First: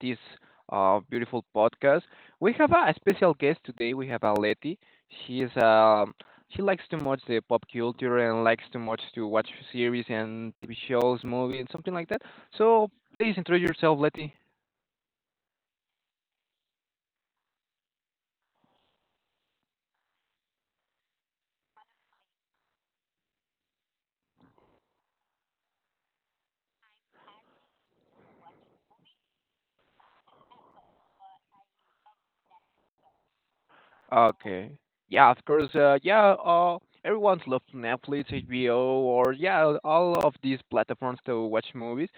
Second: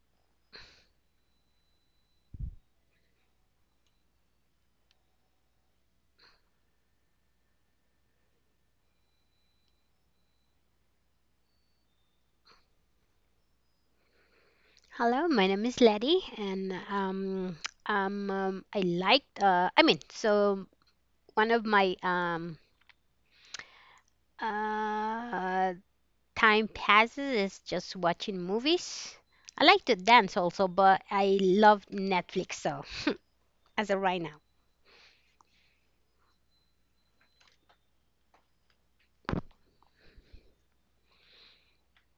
this beautiful podcast. We have a special guest today. We have a Letty. She is she likes too much the pop culture and likes too much to watch series and TV shows, movies, and something like that. So please introduce yourself, Letty. Hello, my name is Letty, and I liked. I mean, so one of my uh, time passes is just watching movies. I like to dance also, but I love Netflix. So as of right now, Okay. Yeah, of course. Yeah, everyone's loved Netflix, HBO, or yeah, all of these platforms to watch movies.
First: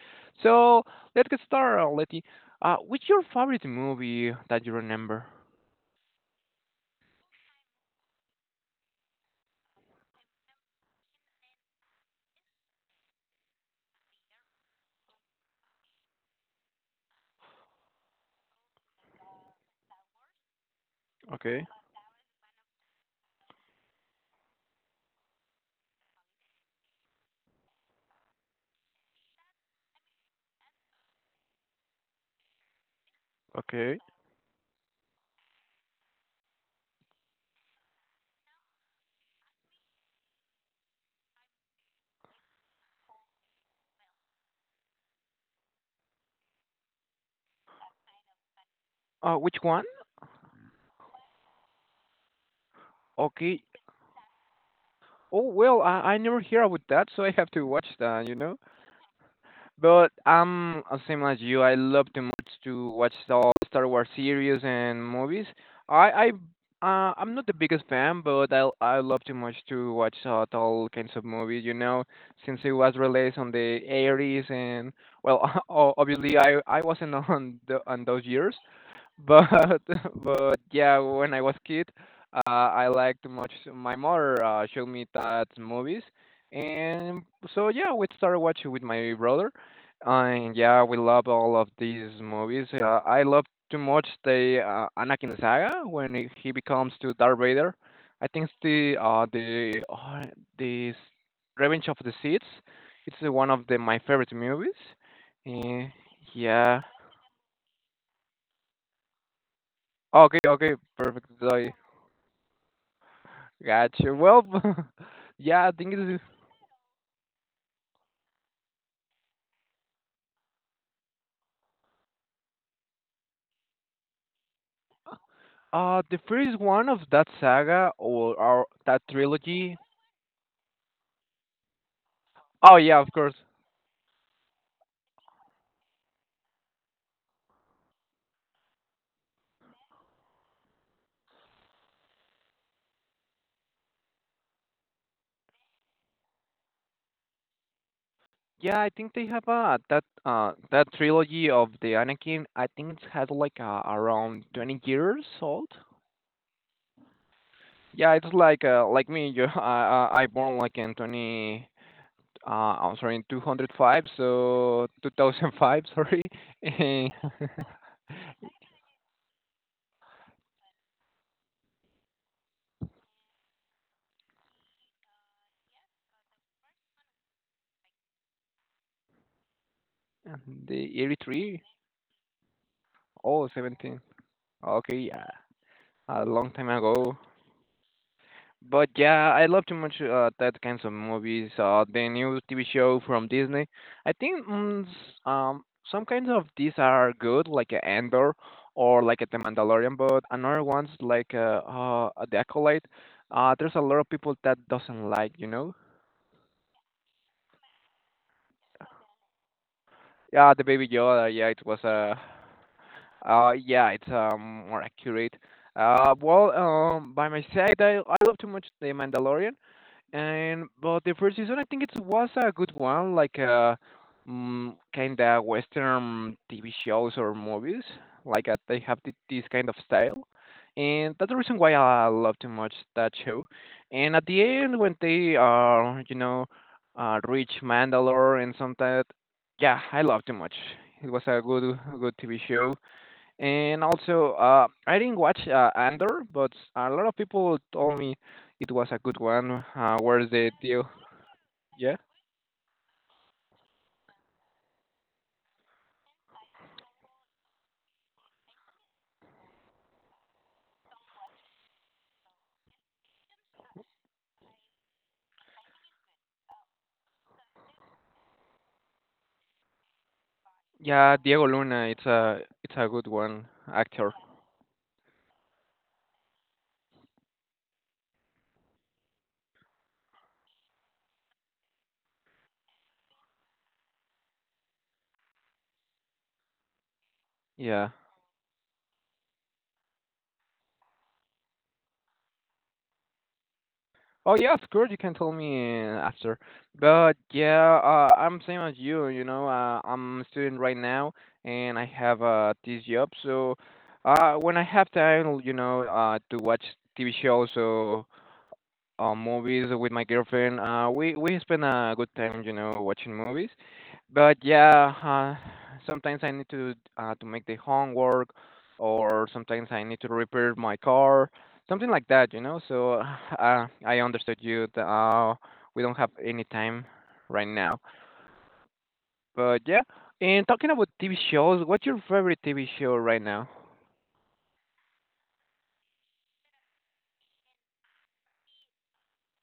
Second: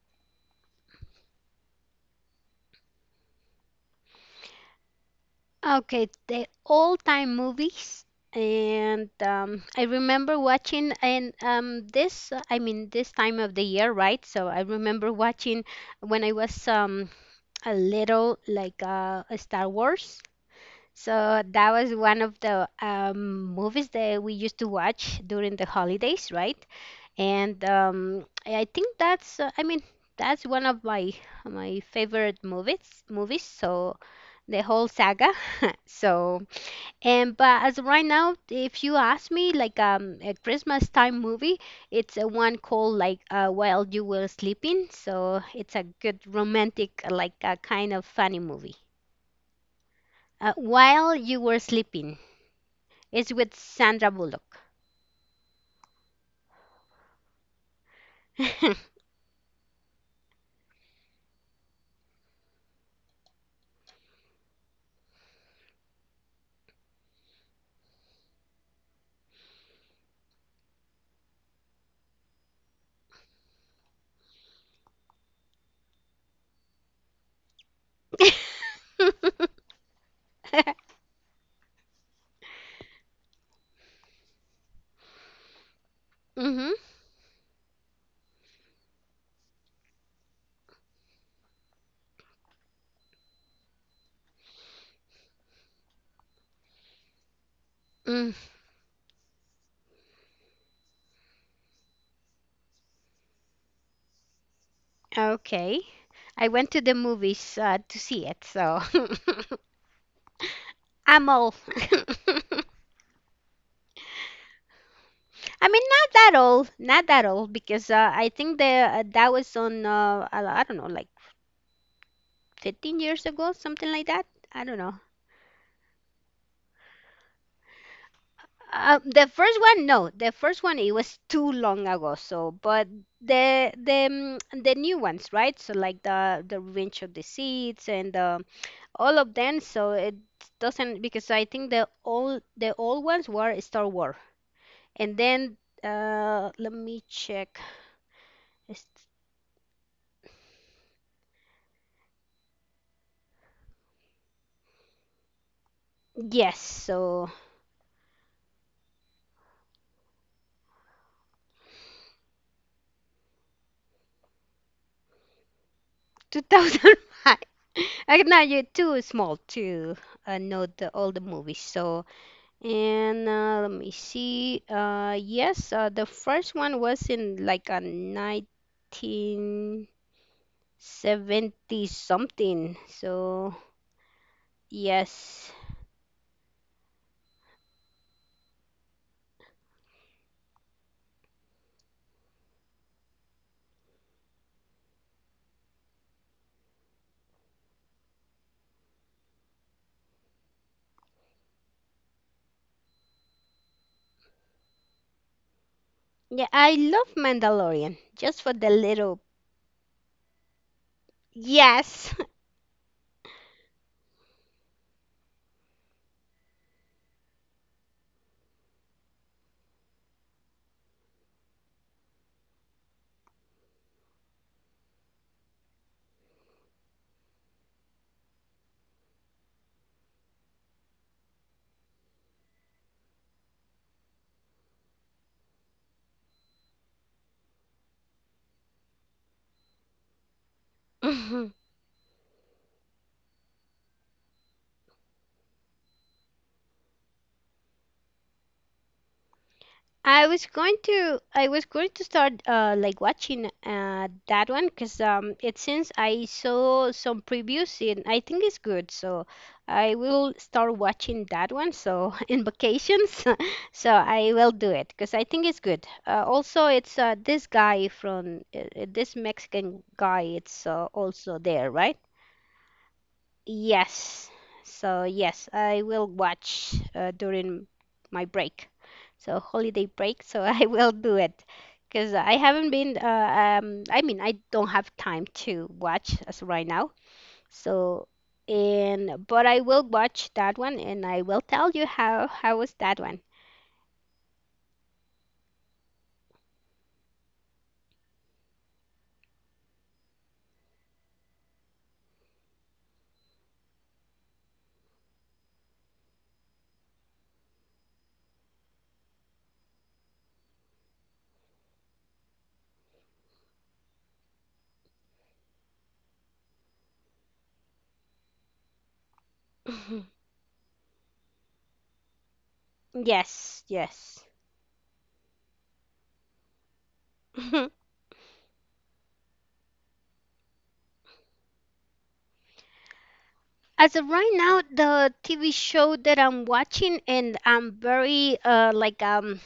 So let's get started, Letty. Which your favorite movie that you remember? okay, the all-time movies, and I remember watching and this. I mean, this time of the year, right? So I remember watching when I was a little a Star Wars. So Okay. that was one of the movies that we used to watch during the holidays, right? And I think that's, I mean, that's one of my favorite movies, Okay. the whole saga. So and but as of right now, if you ask me, like a Christmas time movie, it's a one called While You Were Sleeping. So it's a good romantic, like a kind of funny movie. Which one? While You Were Sleeping. It's with Okay. Sandra Bullock. Oh well, I never hear about that, so I have to watch that. You know. mm-hmm. But I'm same as you. I love too much to watch all Star Wars series and movies. I I I'm not the biggest fan, but I love too much to watch all kinds of movies. You know, since it was released on the 80s, and well, obviously I wasn't on the on those years, but but yeah, when I was kid, I liked much. My mother showed me that movies, and so yeah, we started watching with my brother, and yeah, we love all of these movies. I love too much the Anakin saga when he becomes to Darth Vader. I Mm, think it's the the Revenge of the Sith. It's one of the my favorite movies. okay. Eh, I went to yeah. the movies to see it, so Okay, okay, perfect. I'm old. So, gotcha. Well, I yeah, I mean, think it not is. that old, not that old, because I think the that was on uh, I don't know, like 15 years ago, something like that. I don't know. The first one of that saga or that The first trilogy. one, no, the first one it was too long ago. So, Oh but yeah, of course. the the the new ones, right? So like the Revenge of the Seeds and all of them. So it doesn't because I think the old ones were Star Wars, and then let me check. Yeah, Is- I think they have that that trilogy of the Anakin. I think it's had like around 20 years old. Yes, so Yeah, it's like like me. You, I born like in 20. Uh, I'm sorry, in 205. So 2005. Sorry. 2005. I know you're too small to know the all the movies. So And let me see. Yes, the first one was in like a 1970 And the 83. something. Oh, So, 17. Okay, yeah. yes. A long time ago. But yeah, I love too much that kinds of movies. The new TV show from Disney. I think um some kinds of these are good, like Andor or like The Mandalorian. But another ones like uh, The Acolyte. There's a lot of people that doesn't like, you know. Yeah, I love Mandalorian just for the little. Yeah, the Baby Yoda. Yeah, it was Yes. a. Yeah, it's more accurate. Well, by my side, I love too much The Mandalorian, and but the first season I think it was a good one, like kind of Western TV shows or movies, like they have this kind of style, and that's the reason why I love too much that show. And at the end, when they you know, reach Mandalore and something, yeah, I love too much. It was a good TV show and also, I didn't watch Andor, but a lot of people told me it was a good one. I Where's was the going deal? to I was going Yeah, to start like watching that one because it since I saw some previews and I think it's good, so I will start watching that one so in vacations so I will do it because I think it's good. Also it's this guy from this Mexican guy, it's yeah, also Diego there, Luna. right? It's a good one actor. Yes. So yes, I will watch during my break. So holiday break, so I will do it because I haven't been I don't have time to watch as of right now. Yeah. So and but I will watch that one and I will tell you how was that one. Oh yeah, of course you can tell me after. But yeah, I'm same as you. You know, I'm a student right now, and I have this job. So, when I have time, you know, to watch TV shows. So movies with my girlfriend. We spend a good time, you know, watching movies. But yeah, sometimes I need to make the homework, or sometimes I need Mhm. to repair my car, something like that, you know. So Yes, I yes. understood you. We don't have any time right Mhm. now. But yeah, and talking about TV shows, what's your favorite TV show right now? As of right now, the TV show that I'm watching and I'm very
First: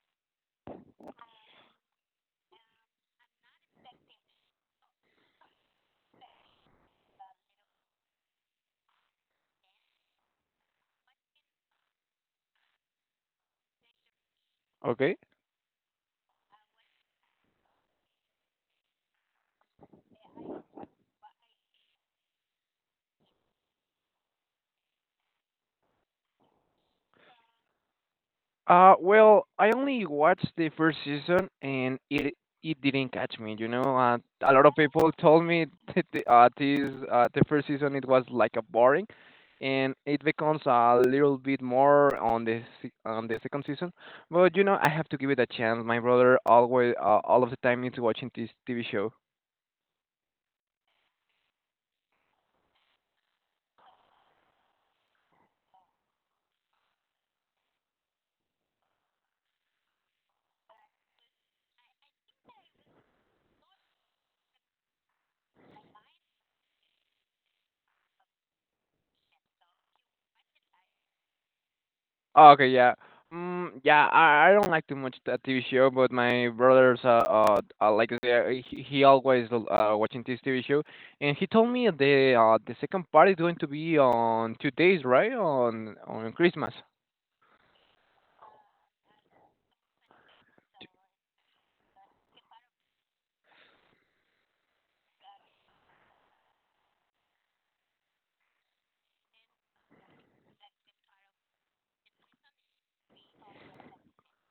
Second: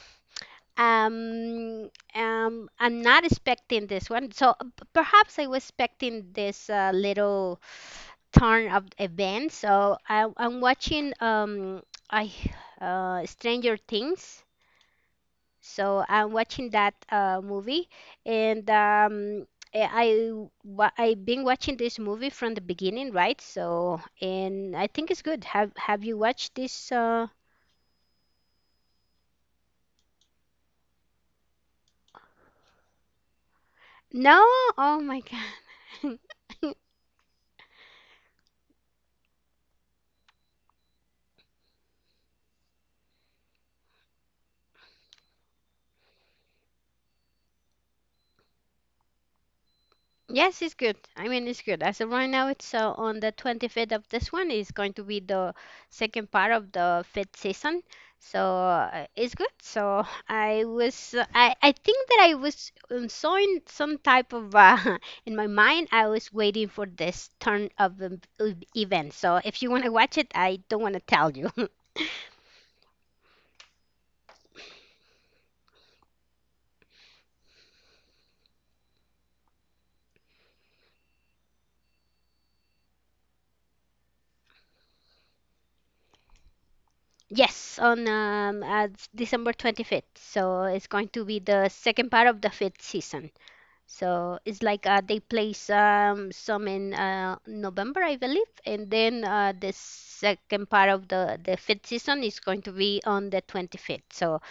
um I'm not expecting this one, so perhaps I was expecting this little turn of events, so I'm watching I Stranger Things, Okay. so I'm watching that movie. and um I I've been watching this movie from the beginning, right? So, and I think it's good. Have you watched this? Well, I only watched the first season, and it didn't catch me. You know, No? a lot of Oh people my God. told me that the first season it was like a boring, and it becomes a little bit more on the on the second season. But you know, I have to give it a chance. My brother always all of the time is watching this TV show. Yes, it's good. I mean, it's good. As of right now, it's on the 25th of this one. It's going to be the second part of the fifth season. So it's good. So I was, I think that I was so in some type of, in my mind, I was waiting for this turn of event. So if you want to watch it, I don't want to tell you. Oh, okay, yeah. Mm, yeah, I don't like too much that TV show, but my brother's like the, he always watching this TV show, and he told me the the second part is going to be on 2 days, right? On Christmas. Yes, on December 25th. So it's going to be the second part of the fifth season. So it's like they place some in November, I believe, and then the second part of the fifth season is going to be on the 25th. So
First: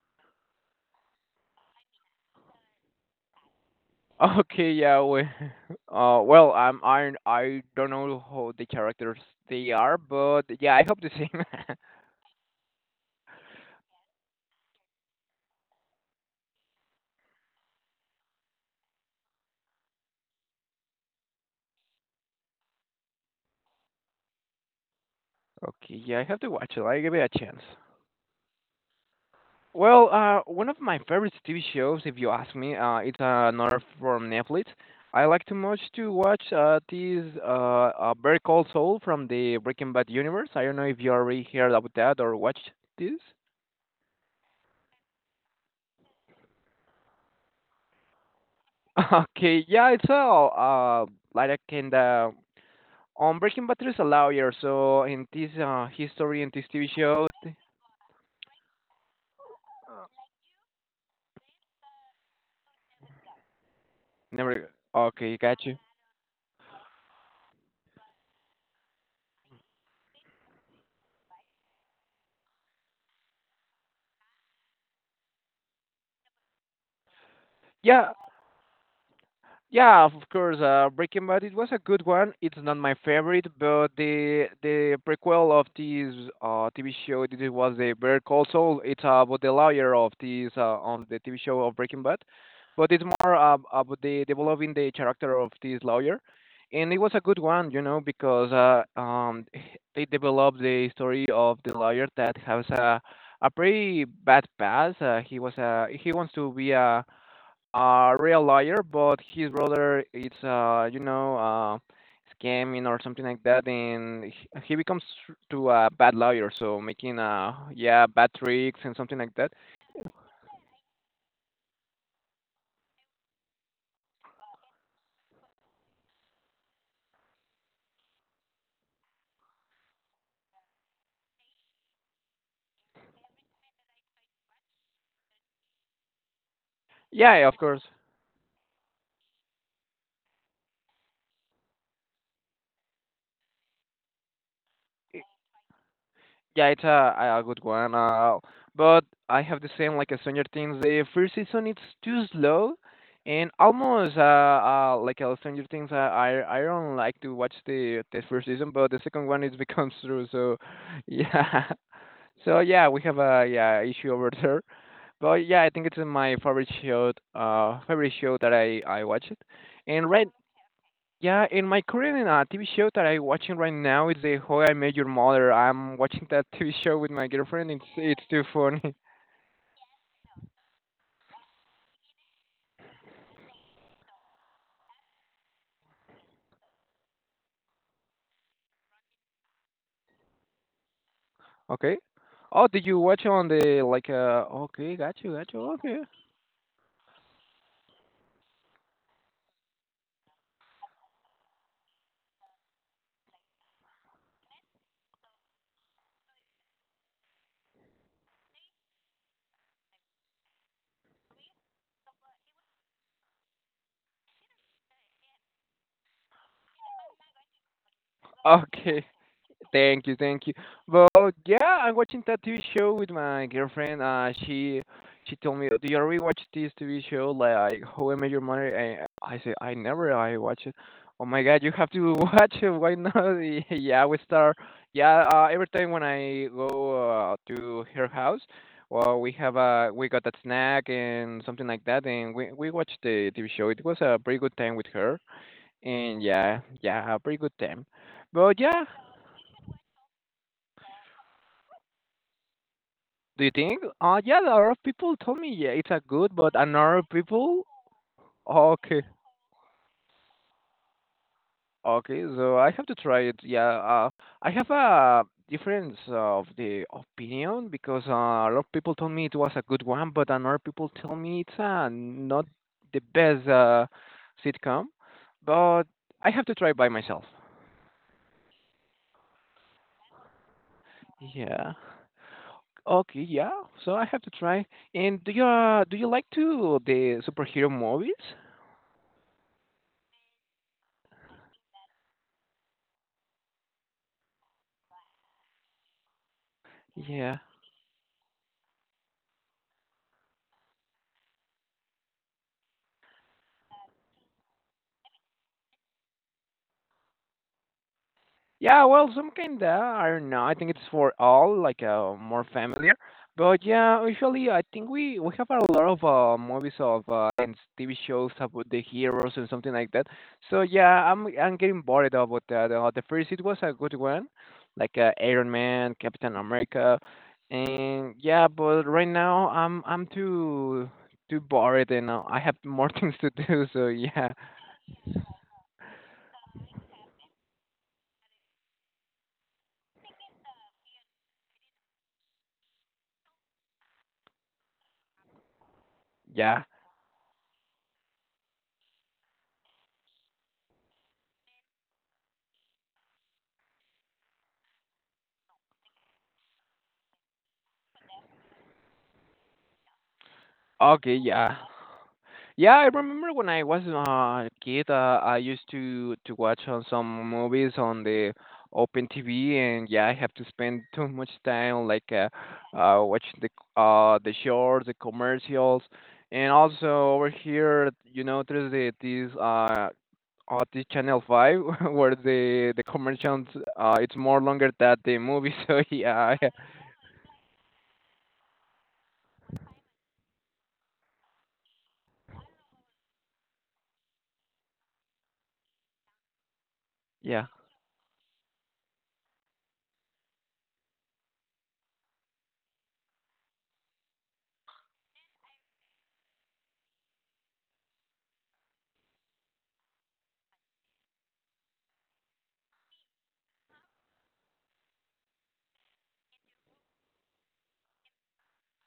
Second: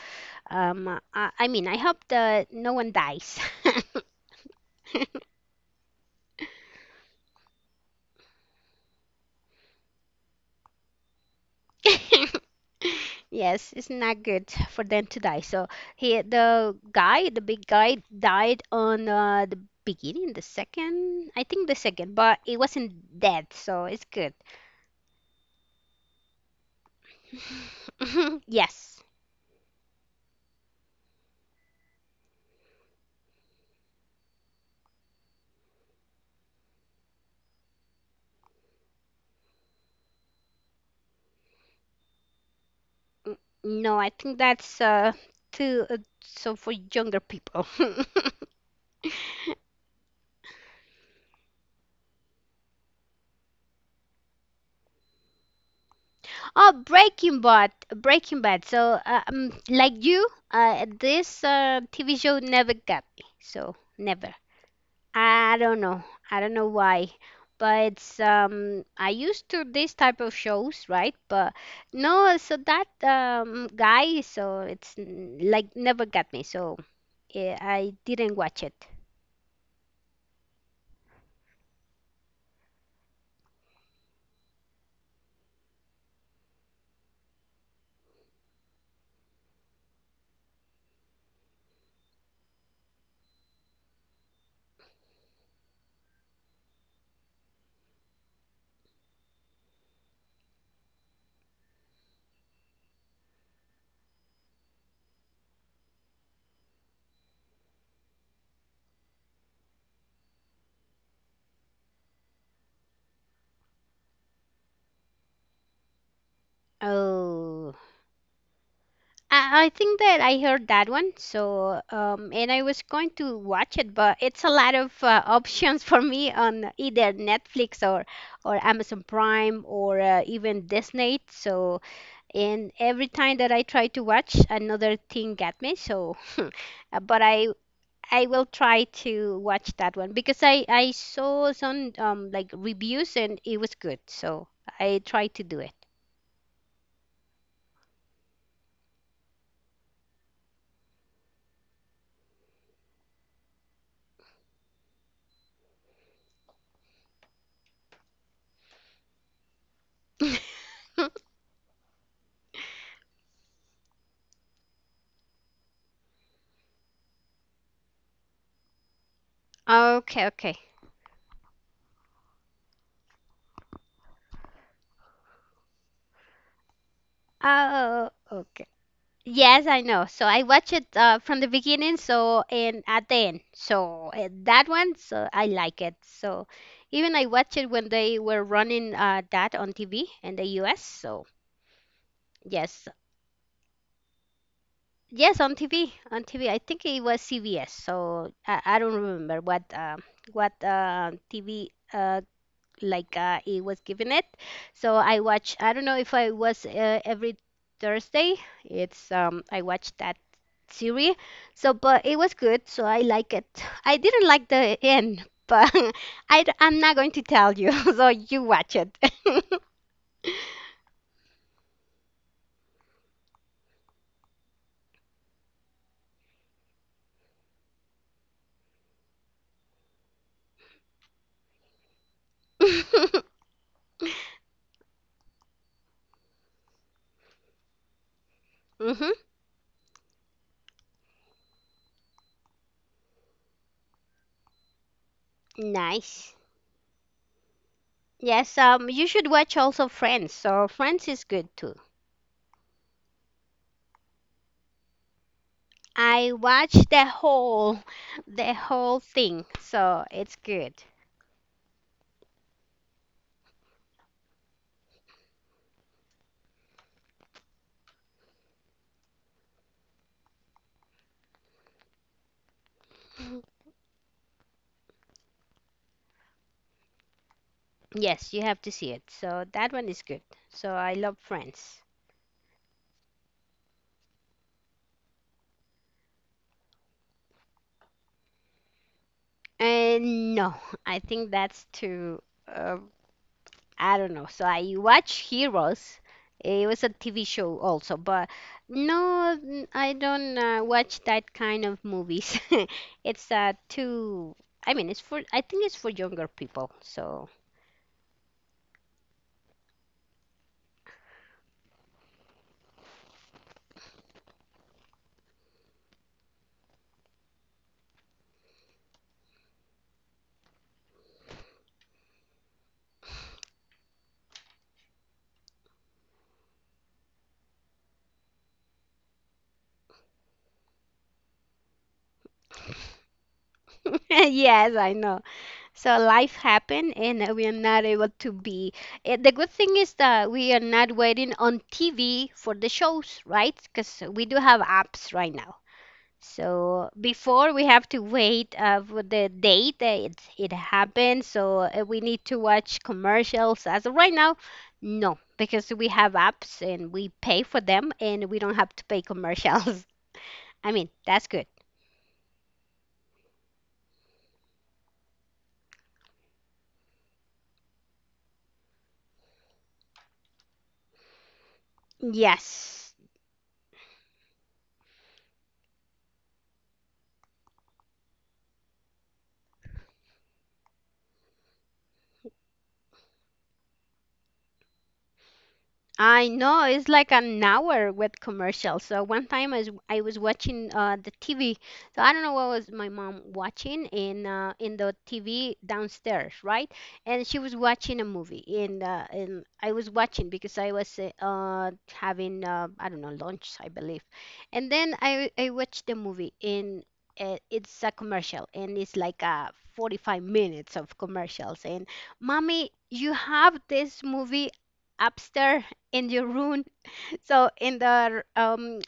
um, I mean, I hope that no one dies. Okay, yeah. We, I don't know how the characters they are, but yeah, I hope the same. Yes, it's not good for them to die. So he, the guy, the big guy, died on the beginning, the second, I think the second, but it wasn't dead, so it's good. Okay, yeah, I have to watch it. I give it a chance. Yes. Well, one of my favorite TV shows, if you ask me, it's another from Netflix. I like too much to watch this Very Cold Soul from the Breaking Bad universe. I don't know if you already heard about that or watched this. N- No, I think that's too so for younger people. Okay, yeah, it's all like a kind of on Breaking Bad there's a lawyer, so in this history in this Oh, TV show, Breaking Bad. So, like you, this TV show never got me. So, never. never. Okay, I got you. don't know. I don't know why. But I used to this type of shows, right? But no, so that guy, so it's like never got me. So, I Yeah, didn't watch it. yeah, of course. Breaking Bad it was a good one. It's not my favorite, but the prequel of this TV show this was the Better Call Saul. It's about the lawyer of this on the TV show of Breaking Bad, but it's more about the developing the character of this lawyer, and it was a good one, you know, because they developed the story of the lawyer that has a pretty bad past. He was a he wants to be a real lawyer, but his brother is you know scamming or something like that, and he becomes to a bad lawyer, so making Oh. yeah bad tricks and something like that. I think that I heard that one, so and I was going to watch it, but it's a lot of options for me on either Netflix or Amazon Prime or even Disney. So and every time that I try to watch, another thing got me. So, uh, but I Yeah, of course. I will try to watch that one because I saw some like reviews and it was good, so I tried to do it. Yeah, it's a good one. But I have the same like a Stranger Things. The first season it's too slow. And almost Stranger Things, I don't like to watch the first season, but the second one it becomes true. So yeah. So yeah, we have a yeah issue over there, but yeah, I think it's my favorite show that I watch it, and Okay, right okay. yeah, in my current TV show that I watching right now is the How I Met Your Mother. I'm watching that TV show with my girlfriend. It's Oh, it's too okay. funny. Yes, I know. So I watch it from the beginning, so and at the end. So that one, so I like it. So even I watch it when they were running that on TV in the US. So Okay. Oh, did yes, you watch on the like uh? Okay, yes, got on you. Okay. on TV. I think it was CBS. So I don't remember what TV uh, it was giving it. So I watch. I don't know if I was every Thursday. It's I watched that series. So but it was good. So I like it. I didn't like the end, but I'm not going to tell you. So you watch it. Okay. Thank you. Well, yeah, I'm watching that TV show with my girlfriend. She told me, "Do you already watch this TV show, like How I Met Your Mother?" And I said, "I never, I watch it." Oh my God, you have to watch it. Why not? Yeah, we start. Yeah, every time when I go to her house, hmm well, we have a we got that snack and something like that, and we watched the TV show. It was a pretty good time with her, and Nice. Yeah, a pretty good time. Yes, But yeah, you should watch also Friends. So Friends is good too. do you think? Yeah, a lot of people told me yeah, it's a I good, but watched another people, the whole okay, thing, so it's good. okay. So I have to try it. Yeah, I have a difference of the opinion because a lot of people told me it was a good one, but another people tell me it's not the best sitcom. But I have to try by myself. Yes, you have to see it. So that one is good. So I love Yeah. Friends. Okay. Yeah. So I have to try. And do you like to the superhero movies? And no, I think that's too. Uh, I don't know. So I watch Heroes. It was a TV Yeah. show also, but no, I don't watch that kind of movies. It's too. I mean, it's for. I think it's for younger people. So Yeah, well, some kinda, I don't know, I think it's for all, like, more familiar. But yeah, usually I think we have a lot of, movies of, and TV shows about the heroes and something like that. So yeah, I'm getting bored about that. The first it was a good one, like, Iron Man, Captain America, and yeah, but right now I'm too bored and I have more things to do. So yeah, yes, I know. So life happened, and we are not able to be. The good thing is that we are not waiting on TV for the shows, right? Because we do have apps right now. yeah, So before we have to wait for the date that it happens. So we need to watch commercials. As of right now, no, because we have apps and we pay for them and we don't have to pay commercials. I mean, okay, that's good. yeah. Yeah, I remember when I was a kid, I used to watch on some movies on the open TV, and yeah, I have to spend too much time like Yes. Watching the the shorts, the commercials, and also over here, you know, there's the these the Channel 5 where the commercials it's more longer than the movie, so I yeah, I- know it's like an hour with commercials. So one time I was watching the TV. So I don't know what was my mom watching in the TV downstairs, right? And she yeah. was watching a movie. And I was watching because I was having I don't know, lunch, I believe. And then I watched the movie and it's a commercial and it's like 45 minutes of commercials, and mommy, you have this movie upstairs in your room. So in the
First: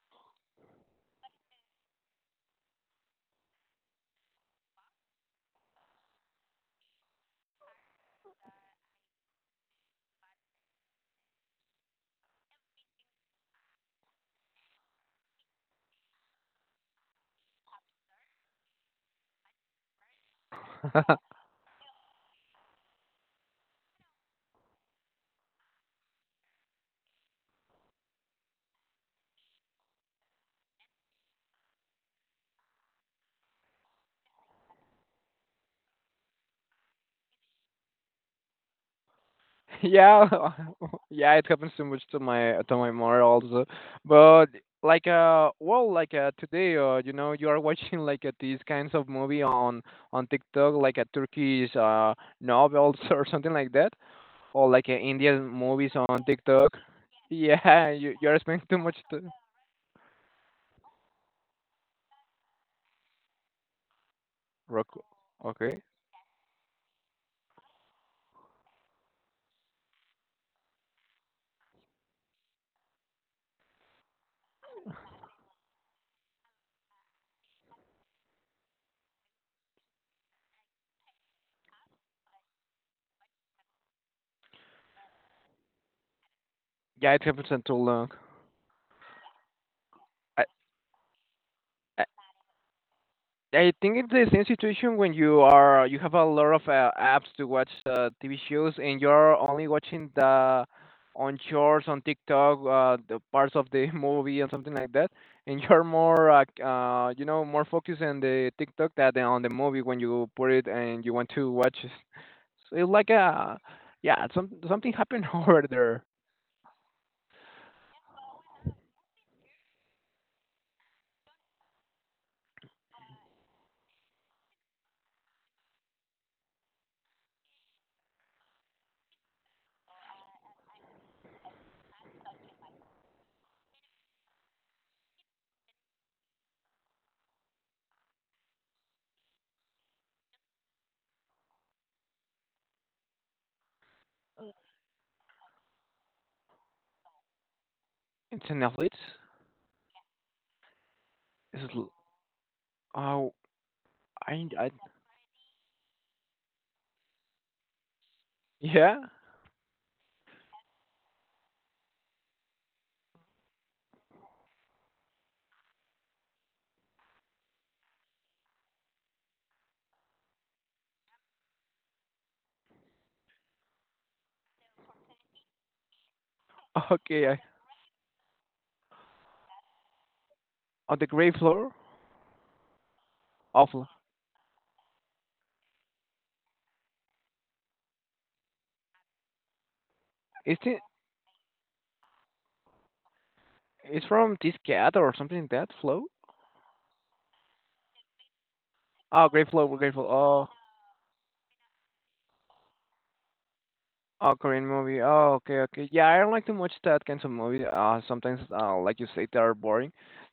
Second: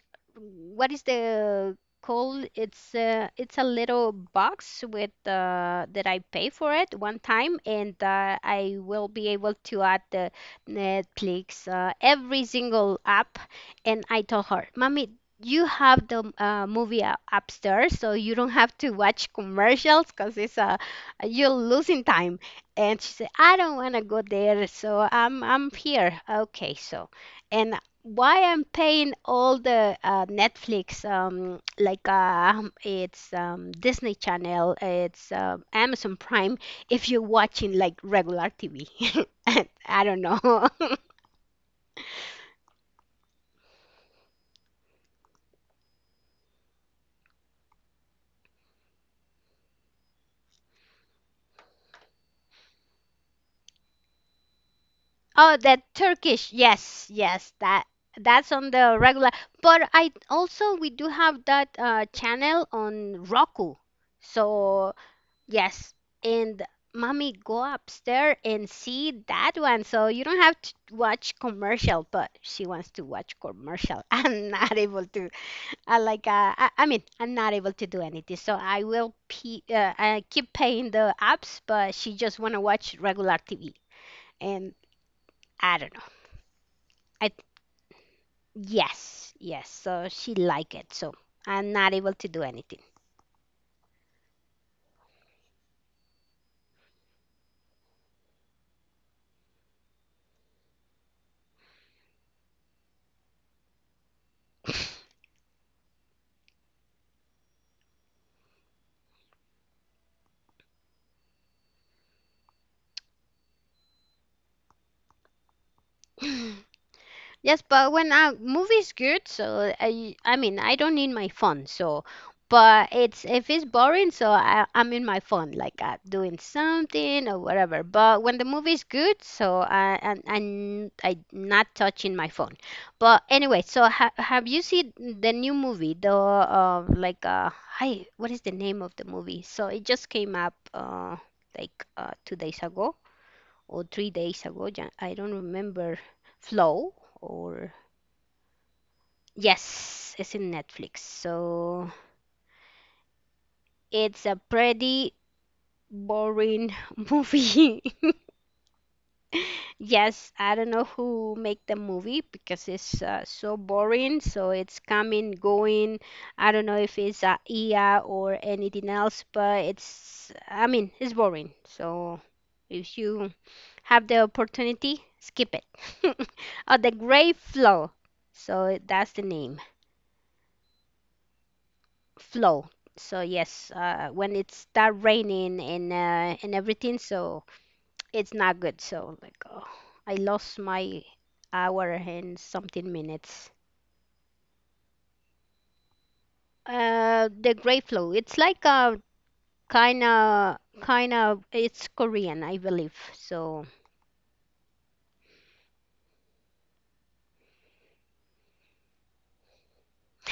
what is the called? It's a little box with that I pay for it one time, and I will be able to add the Netflix, every single app. And I told her, "Mommy, you have the movie upstairs, so you don't have to watch commercials because it's you're losing time." And she said, "I don't want to go there, so I'm here." Okay, so. And why I'm paying all the Netflix, like it's Disney Channel, it's Amazon Prime, if you're watching like regular TV. I don't Yeah, know. yeah, it happens so much to my mother also. But today, you are watching these kinds of movie on TikTok, like a Turkish novels or something like that, or Indian Oh, movies that on Turkish. TikTok. Yes, that Yeah, you are that's spending on too much the to. regular. But I also we do have that channel on Roku. So Roku. Okay. Yes. And mommy, go upstairs and see that one. So you don't have to watch commercial, but she wants to watch commercial. I'm not able to. I mean, I'm not able to do anything. So I will I keep paying the apps, but she just want to watch regular TV. And I don't know. Yeah, it I happens until long. yes, yes. So she I, I like it. So I'm not able to do anything. I think it's the same situation when you have a lot of apps to watch TV shows and you're only watching the on shorts on TikTok, the parts of the movie and something like that, and you're more more focused on the TikTok than on the movie when you put it and you want to watch it. So it's like a yeah, something happened over there. Yes, but when a movie's good, I mean, I don't need my phone. So, but it's if it's boring, so I'm in my phone, like doing something or whatever. But when the movie's good, so I, and I not touching my phone. But anyway, so ha have you seen the new movie? What is the name of the movie? So it just came up 2 days ago or 3 days ago. I don't remember. Flow or. It's an athlete. Yes, it's in Netflix. It's l- So oh it's a I pretty boring movie. yeah Yes, I don't know who make the movie because it's so boring. So it's coming, going. I don't know if it's IA or anything else, but I mean, it's boring. So if you have the opportunity, skip it. Oh, The okay Grey I, Flow. So that's the name. on the gray floor Flow. So yes, of. When it start raining and and everything, so it's not good. So like, oh, I lost Is it? my hour and something minutes. It's from this cat or something like that? Flow? The gray flow. It's like a Oh, great Grateful, kind Grateful. Oh, of kind of it's Korean, I believe. So oh, Korean movie. Oh, okay. Yeah, I don't like too much that kinds of movies. Sometimes, like you say, they are boring.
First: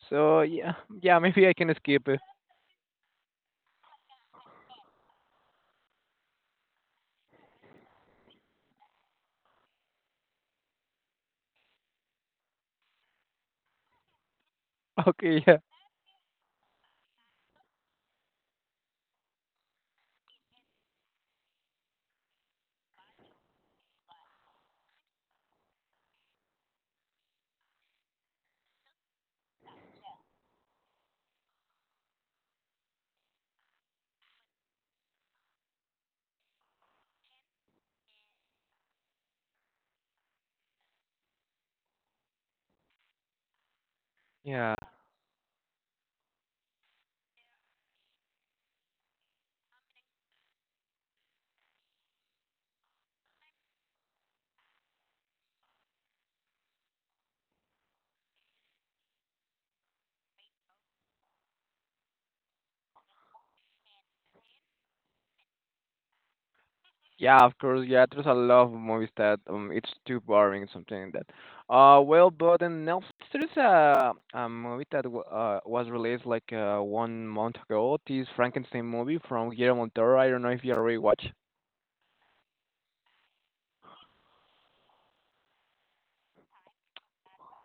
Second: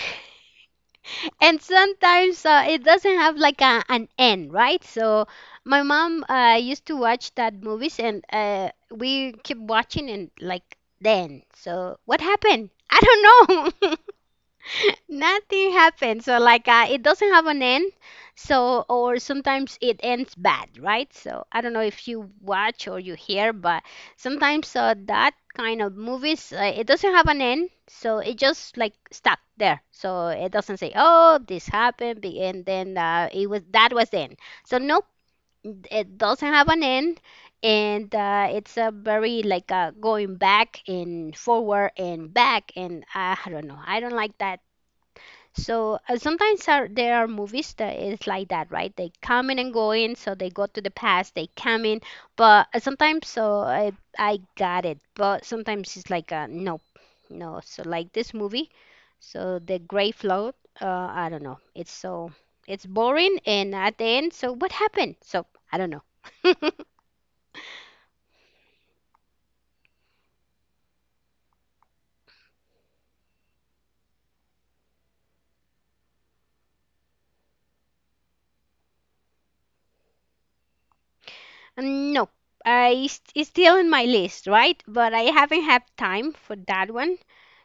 So yeah, maybe I and can skip it. sometimes it doesn't have like a, an end, right? So my mom used to watch that movies and we keep watching and like then so what happened? I don't know. Okay, Nothing happens. So like it doesn't have an end. So or sometimes it ends bad, right? So I don't know if you watch or you hear, but sometimes that kind of movies it doesn't have an end. So it just like stuck there. So it doesn't say, oh, this happened, and then it was that was the end. So nope, it doesn't have an end. And it's a very like going back and forward and back and I don't know. I don't like that. yeah, So sometimes there are movies that is like that, right? They come in and go in, so they go to the past, they come in, but sometimes so I got it, but sometimes it's like nope, no. So like this movie, so the Gray Float, I don't know. It's so it's boring, and at the end, so what happened? So I don't know. yeah, Of course, yeah. There's a lot of movies that it's too boring, something like that. Well, but in Netflix, there's a movie that was released like 1 month ago. This Frankenstein movie from Guillermo del Toro. I don't know if you already watched. No, I it's still in my list, right? But I haven't had time for that one.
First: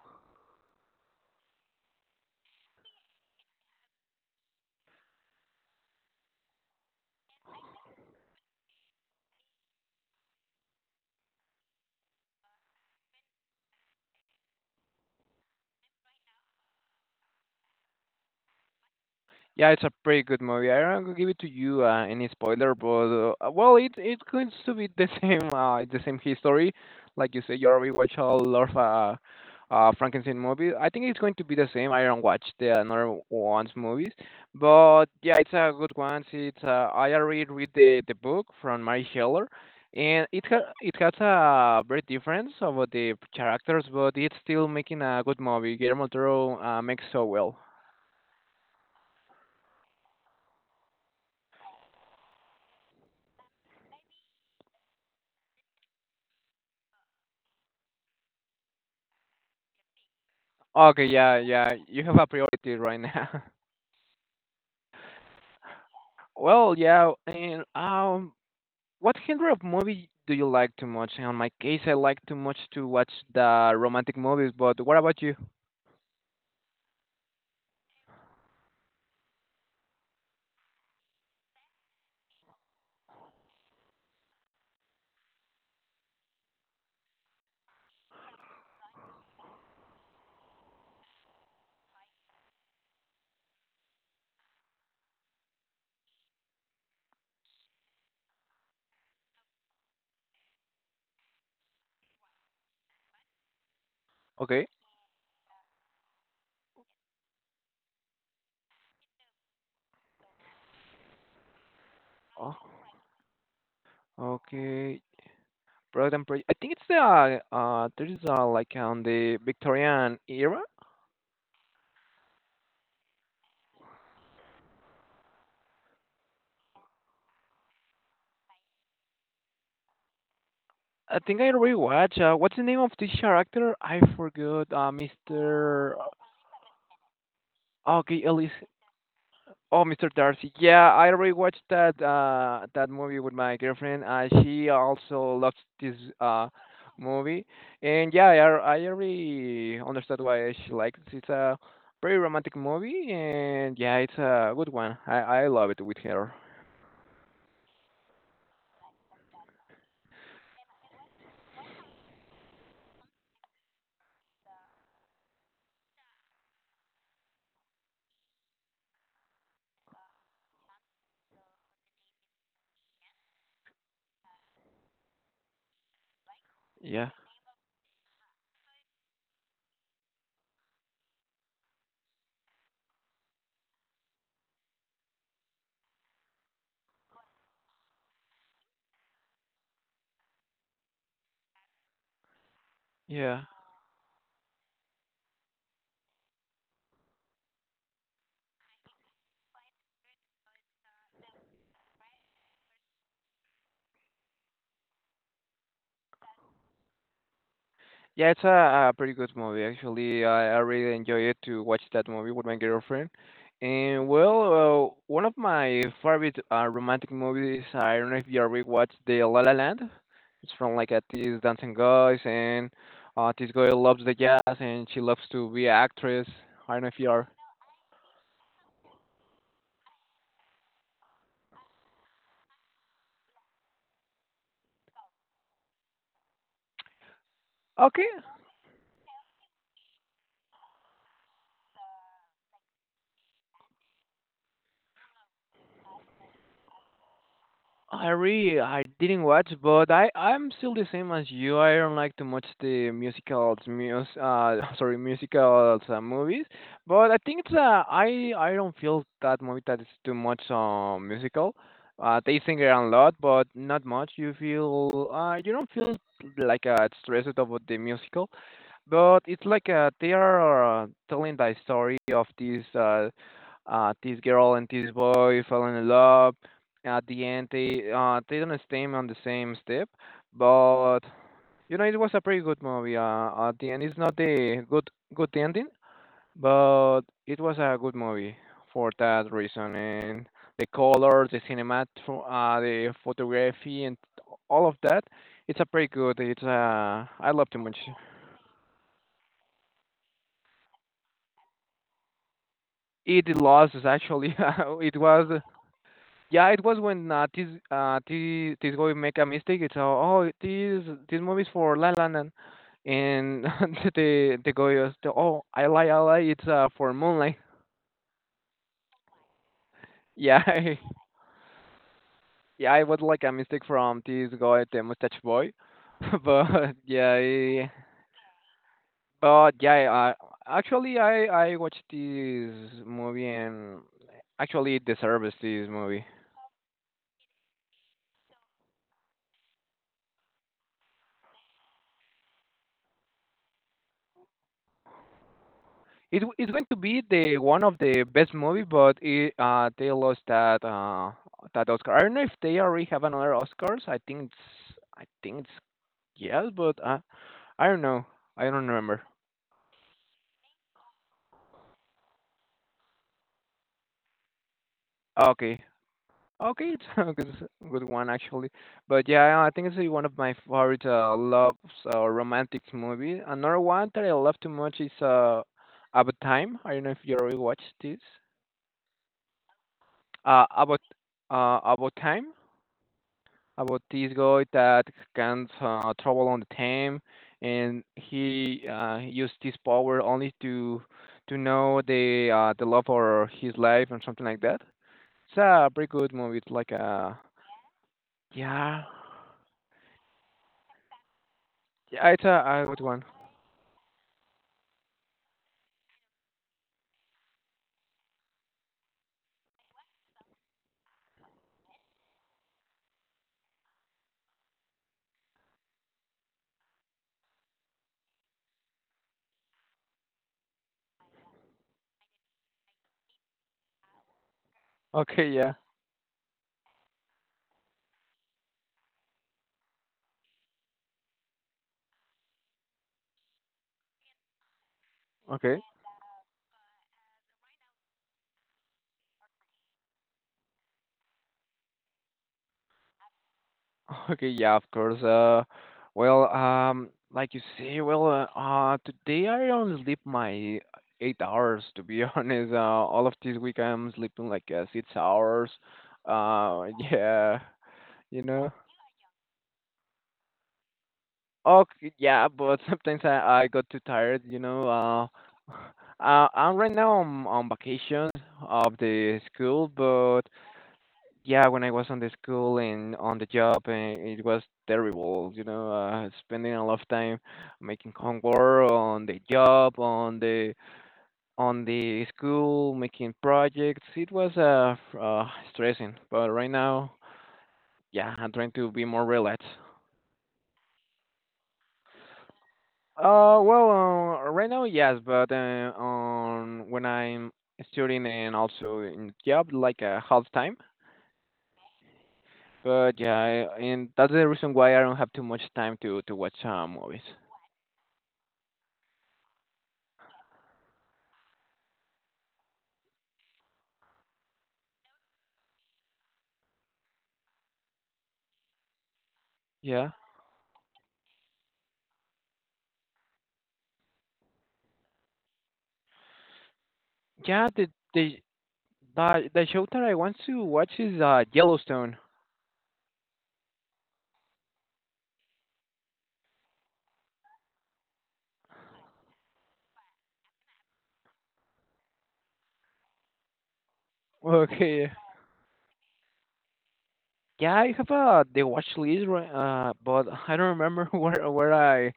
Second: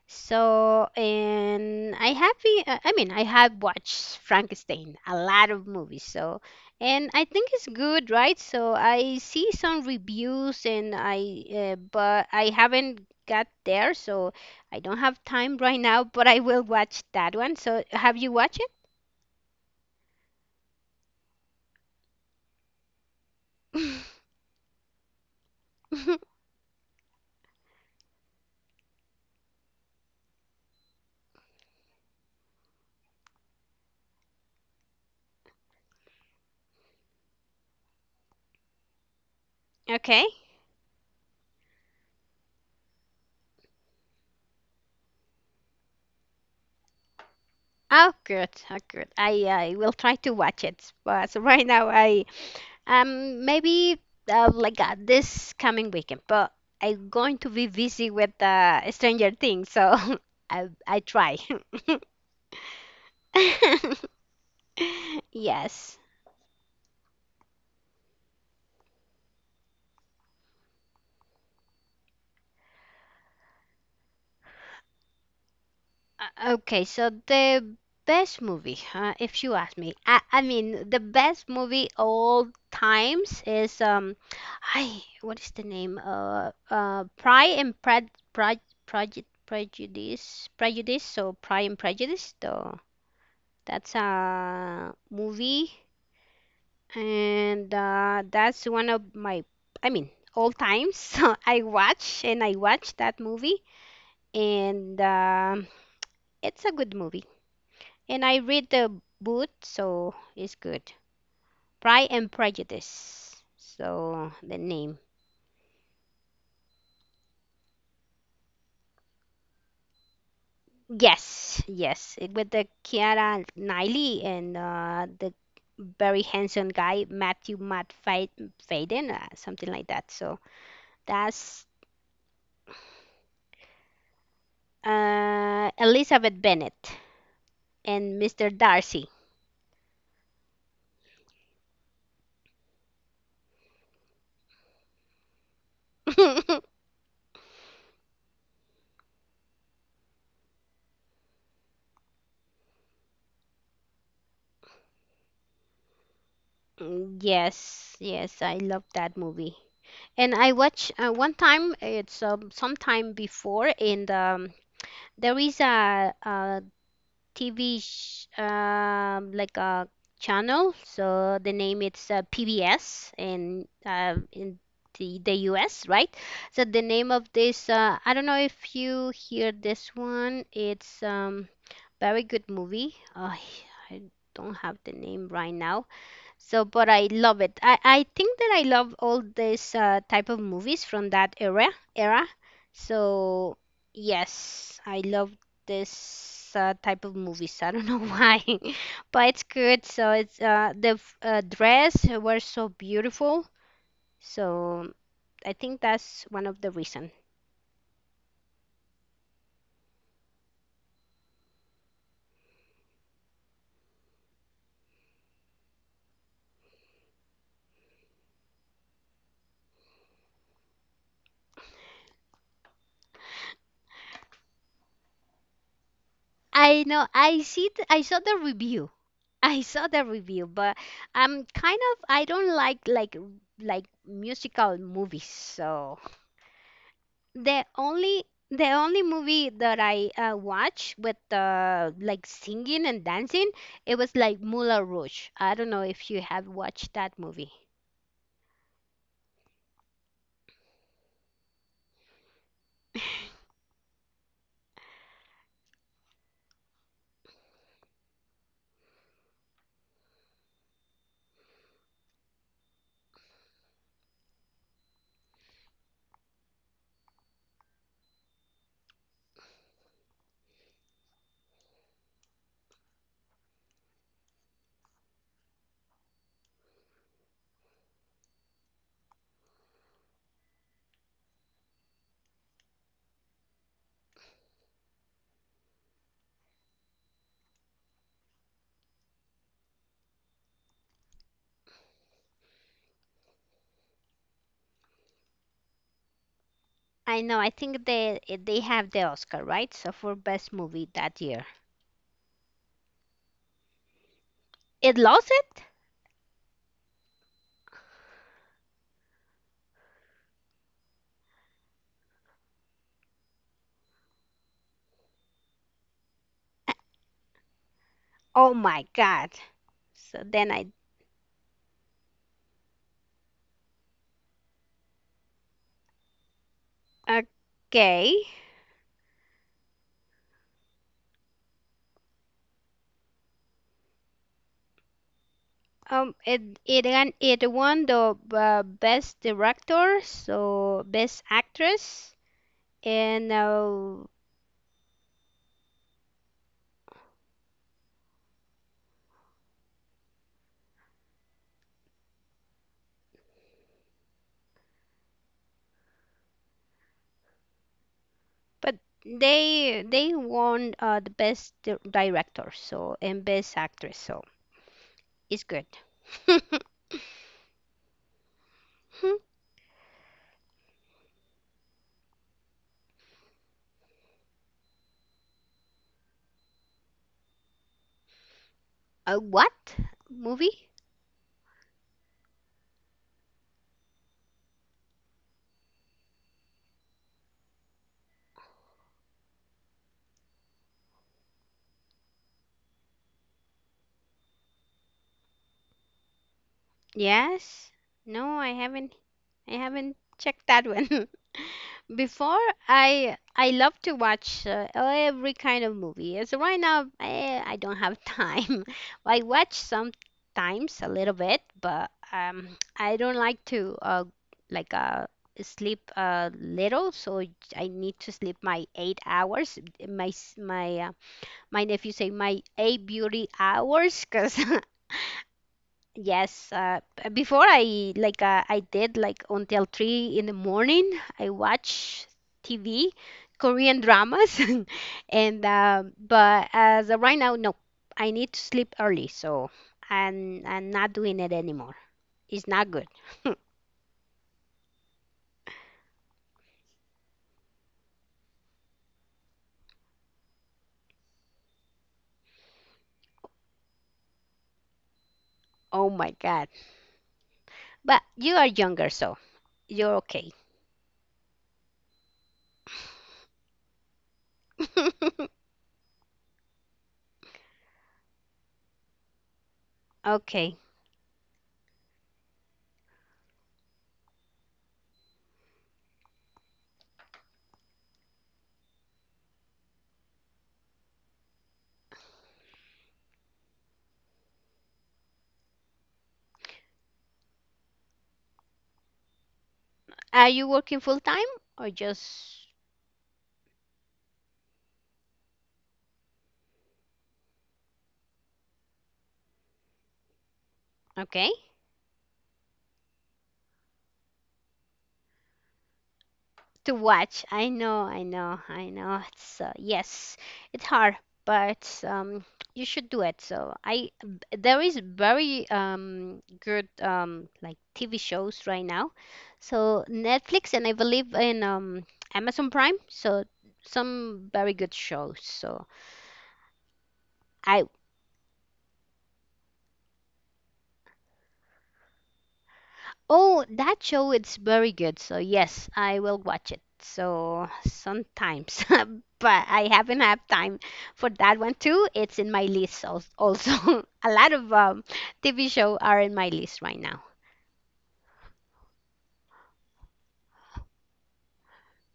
So, and I have, I mean, I have watched Frankenstein, a lot of movies. So, and I think it's good, right? So I see some reviews, and I, but I haven't got there, so I don't have time right now. But I will watch that one. So, have you watched Yeah, it's a pretty good movie. I don't gonna give it to you any spoiler, but well, it? it going to be the same the same history, like you said. You already watch a lot of Frankenstein movie. I think it's going to be the same. I don't watch the another one's movies, but yeah, it's a good one. It's I already read the book from Mary Heller, Okay. and it has a very difference about the characters, but it's still making a good movie. Guillermo del Toro makes so well. Oh, good. Oh, good. I will try to watch it, but right now I maybe this coming weekend, but I'm going to be busy with Stranger Things, so I Okay, try. yeah, yeah. You have a priority right now. Yes. Well, yeah, and what genre of movie do you like too much? In my case, I like too much to watch the romantic movies, but what about you? Okay, so the best movie, if you ask me, I mean the best movie all times is I what is the name? Pride and Prejudice, Prejudice, so Pride and Prejudice, the That's a movie, and that's one of my, I mean, all times. So I watch and I watch that movie, Okay. and it's a good movie. And I read the book, so it's good. Pride and Oh, Prejudice. So the name. okay. Product and Pre- I think it's the there is like on the Victorian era. Yes, yes, it, with the Kiara Knightley and the very handsome guy Matthew Matt Faden, something like that. So I think I that's already watched. What's the name of this character? I forgot. Mr. Elizabeth Bennet and Okay, Elise. Mr. Darcy. Oh, Mr. Darcy. Yeah, I rewatched that movie with my girlfriend. She also loves this movie, and yeah, I already understood why she likes it. It's a very romantic movie, and yeah, it's a good one. I love it with her. Yes, yes, I love that movie. And I watch one time it's sometime before and there is a, TV sh like a channel so the name it's PBS in the US right so the Yeah, name of this I don't know if you hear this one it's Very good movie. I don't have the name right now. So, but I love it. I think that I love all this type of movies from that era era. yeah. So, yes, I love this type of movies. I don't know why, but it's good. So it's dress were so beautiful. So I think that's one of the reason. Yeah, it's a pretty good movie actually. I really enjoy it to watch that movie with my girlfriend. And well, one of my favorite romantic movies. I don't know if you already watched the La La Land. It's from like a this dancing guys and this girl loves the jazz and she loves to be an actress. I don't I know if you know. are. I see. I saw the review I saw the review, but I'm kind of I don't like like musical movies. So the Okay, only the only movie that I watched with like singing and dancing, it was like Moulin Rouge. I don't know if you have watched that movie. I really I didn't watch, but I'm still the same as you. I don't like too much the musicals, mus sorry musicals movies. But I think it's I don't feel that movie that is too much musical. They sing around a lot, but not much. You don't feel stressed about the musical. But it's like they are telling the story of this this girl and this boy falling in love. At the end, they don't stay on the same step, but you know it was a pretty good movie. At the end, it's not the good good ending, but it was a good movie for that reason. And the colors, the photography, and all of that, it's a pretty good. It's I I know. I loved it much. think they have the Oscar, right? So for best movie that year, It loses actually. it it lost was it. yeah, it was when this guy make a mistake. It's oh this this movie is for La La Land, and the guy was oh I lie it's for Moonlight. Oh my God! So then I Yeah, yeah, it was like a mistake from this guy the mustache boy, but yeah, eh, okay. but yeah, actually I watched this movie and actually it deserves this movie. It it won the best director, so best actress, and It's going to be the one of the best movie, but they lost that Oscar. I don't know if they already have another Oscars. I think it's yes, but I don't know. I don't but remember. they they won the director, so and best actress, so it's Okay, good. okay, it's, it's a good one actually. But yeah, I think it's one of my favorite love or romantic movie. Another one that I love too much is About Time. I don't know if you already watched this. A what Uh, movie? about About Time. About this guy that can travel on the time, and he used this power only to know the love for his life and something like that. It's a pretty good movie. It's like a Yes? No, yeah, I haven't checked that one. yeah, it's a, Before a good one. I love to watch every kind of movie. So right now I don't have time. I watch sometimes a little bit, but I don't like to like uh sleep a little, so I need to sleep my 8 hours. My s- my uh, my nephew say my 8 beauty hours cuz Okay, yeah, Yes, before I like I did like until three in the morning. I watch TV, Korean dramas, and okay. But as of right now, no, I need to sleep early, so I'm not doing it anymore. It's not good. Okay, yeah, of course. Well, today I only sleep my 8 hours. To be honest, all of this week I'm sleeping like 6 hours. Oh my God! Yeah, But you you are know. younger, so you're okay. Okay, yeah, but sometimes I got too tired. You know. I'm right now on vacation of the school, but Okay. yeah, when I was on the school and on the job, it was terrible. You know, spending a lot of time making homework on the job, on the school, making projects. It was stressing. But right now, yeah, I'm trying to be more relaxed. Are you working full time or just Well, right now, yes, but on when I'm studying and also in job, like half time. okay? But yeah, I, and that's the reason why I don't have too much time to watch To movies. watch. I know, I know, I know. It's yes, it's hard, but you should do it. So there is very good like TV shows right now. So Yeah, Netflix and I believe in Amazon Prime. So some very good shows. So yeah. I the the show that I want to watch is Yellowstone. Oh, that show it's very good. So yes, I will watch it. So sometimes, but I haven't had time for that one too. It's in my list also. A lot of Okay. TV show are in my list right now. Yeah, I have the watch list, but I don't remember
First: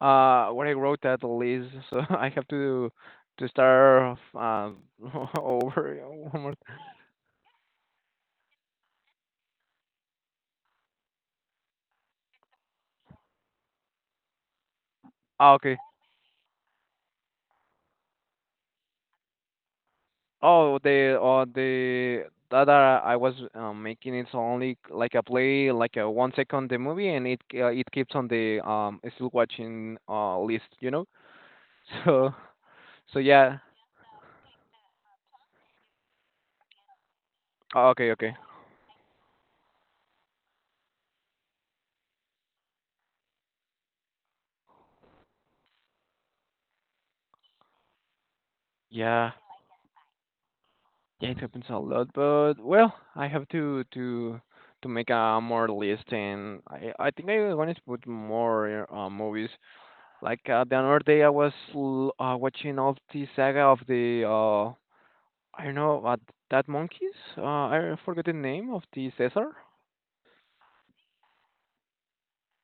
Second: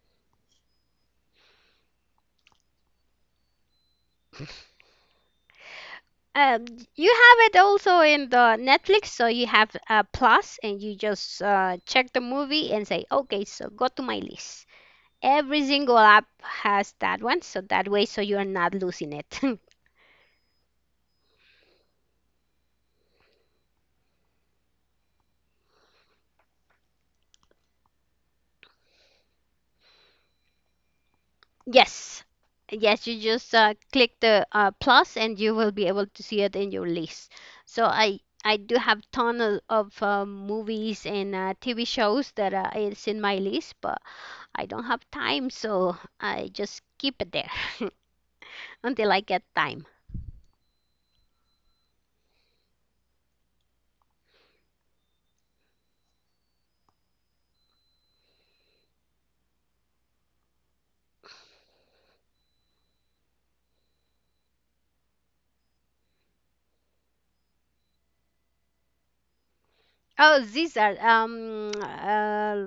where I wrote that list, so I have to start over one more. Um, you have it also in the Netflix, so you have a plus, and you just check the movie and say, okay, so go to my list. Ah, Every okay. single app has that one, so that way, so you are not losing it. Oh, the that I was making it's only like a play like a 1 second the movie and it keeps on the still watching list, you know. Yes. so Yes, you so just yeah. Click the plus and you will be able to see it in your list. So Oh, okay okay I do have ton of movies and TV shows that is in my list, but I don't have time, so I just keep it there until I yeah get time. yeah it happens a lot but well I have to to make a more list and I think I wanted to put more movies like the other day I was watching all the saga of the I don't know what that monkeys. I forgot the name of the Caesar. Oh, these are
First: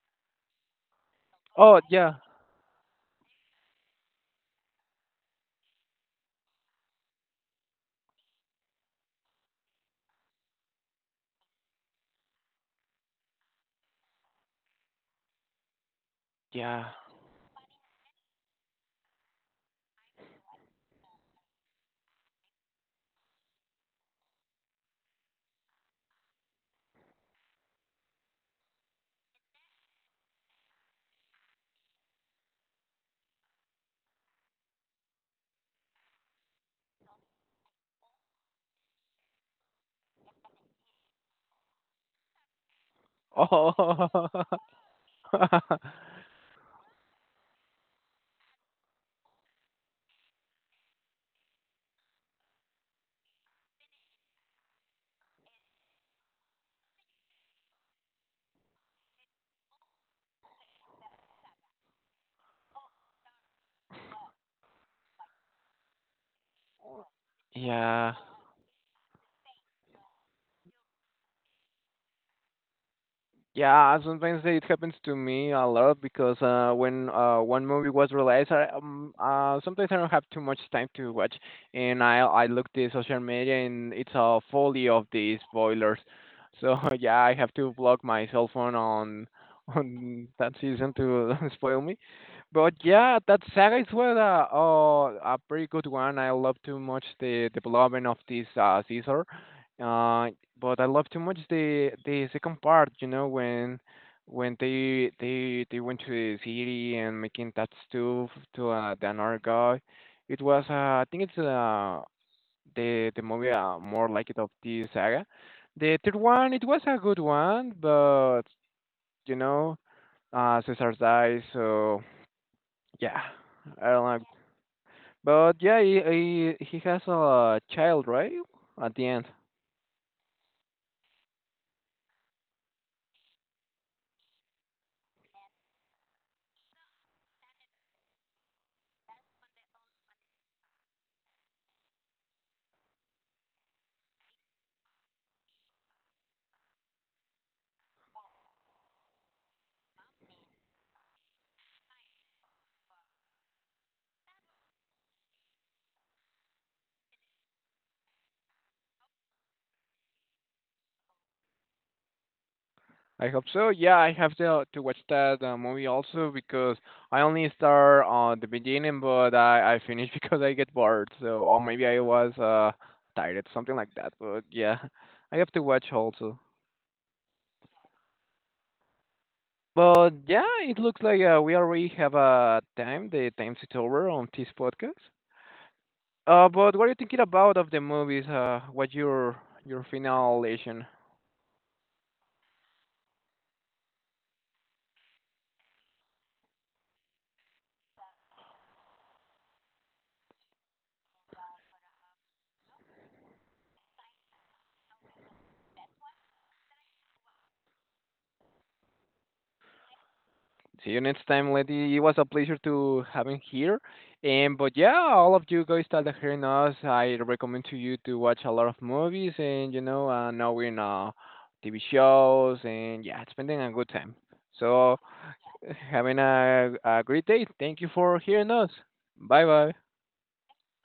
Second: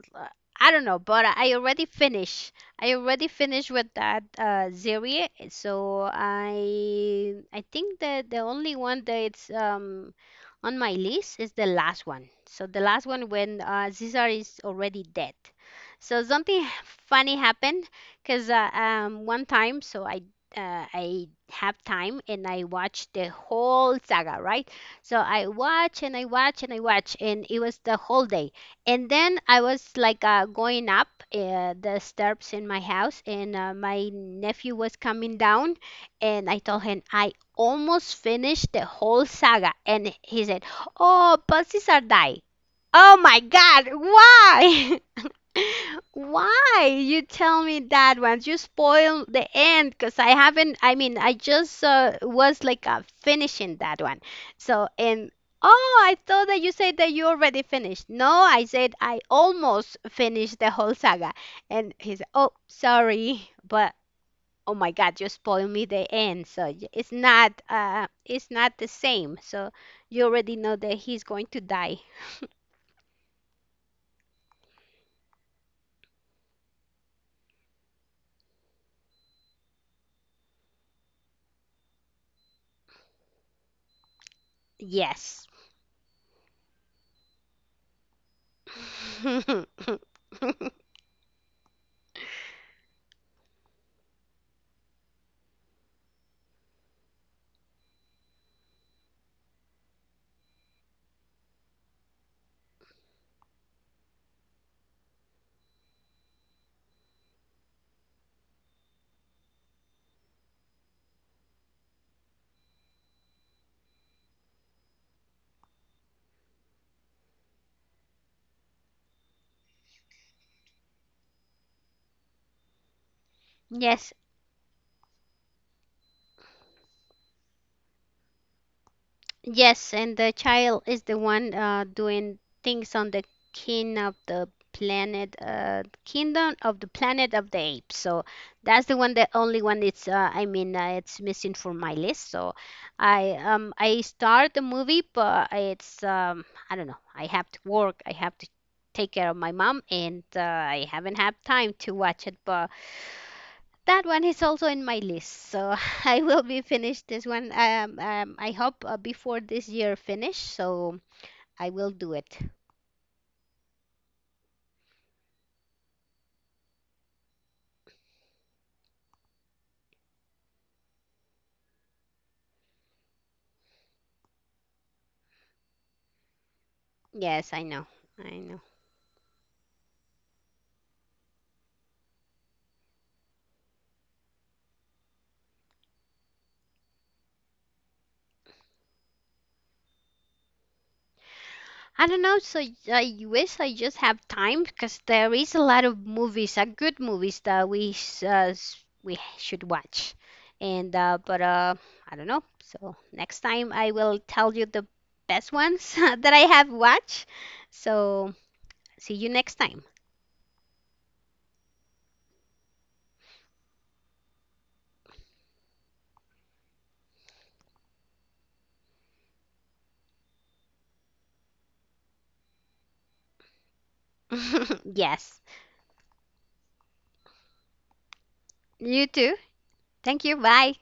I don't know, but I Oh already yeah. finished. I already finished with that series, so I think that the only one that it's on my list is the last one. So the last one when Caesar is already dead. So something Yeah. funny happened because one time so I have time and I watched the whole saga, right? So I watch and I watch and I watch, and it was the whole day. And then I was like going up the steps in my house, and my nephew was coming down, and I told him I almost finished the whole saga, and he said, "Oh, pussies are die." Oh my God, Oh. why? Why you tell me that once? You spoil the end because I haven't. I mean, I just was like finishing that one. So and oh, I thought that you said that you already finished. No, I said I almost finished the whole saga. And he said, "Oh, sorry, but oh my God, you spoiled me the end. So it's not. Yeah. It's not the same. So you already know that he's going to die. Yeah, sometimes it happens to me a lot because when one movie was released, sometimes I don't have too much time to watch, and I look the social media and it's a folly of the Yes." spoilers. So yeah, I have to block my cell phone on on that season to spoil me. But yeah, that saga is a pretty good one. I love too much the development of this Caesar. Uh, but I love too much the second part, you know, when when they went to the city and making that stuff to the another guy. It was I think it's the movie more like it of this saga. The third one it was a good one, but you know, Cesar dies, so yeah, I don't Yes, like. But yeah, he has a child, right? At the end. Yes, and the child is the one doing things on the king of the planet, kingdom of the planet of the apes. So that's the one, the only one. It's I mean, it's missing from my list. So I start the movie, but it's I don't know. I have to work. I have to take care of my mom, and I haven't had time to watch it, but. That one is also in my list, so I will be finished this one. I hope before this year finish, so I will do it. I hope so. Yeah, I have to watch that movie also because I only start on the beginning, but I finish because I get bored. So or maybe I was tired, something like that. But yeah, I have to watch also. Yes, I know, I know. But yeah, it looks like we already have a time. The time is over on this podcast. But what are you thinking about of the movies? What's your final. I don't know, so I wish I just have time because there is a lot of movies, good movies that we we should watch, and but I don't know. So next time I will tell you the best ones that I have watched. So see you next time. See you next time, Letty. It was a pleasure to having here. And but yeah, all of you guys that are hearing us, I recommend to you to watch a lot of movies, and you know, knowing TV shows and yeah, spending a good time. So Yes. having a great day. Thank you for hearing us. You too. Bye bye. Thank you. Bye.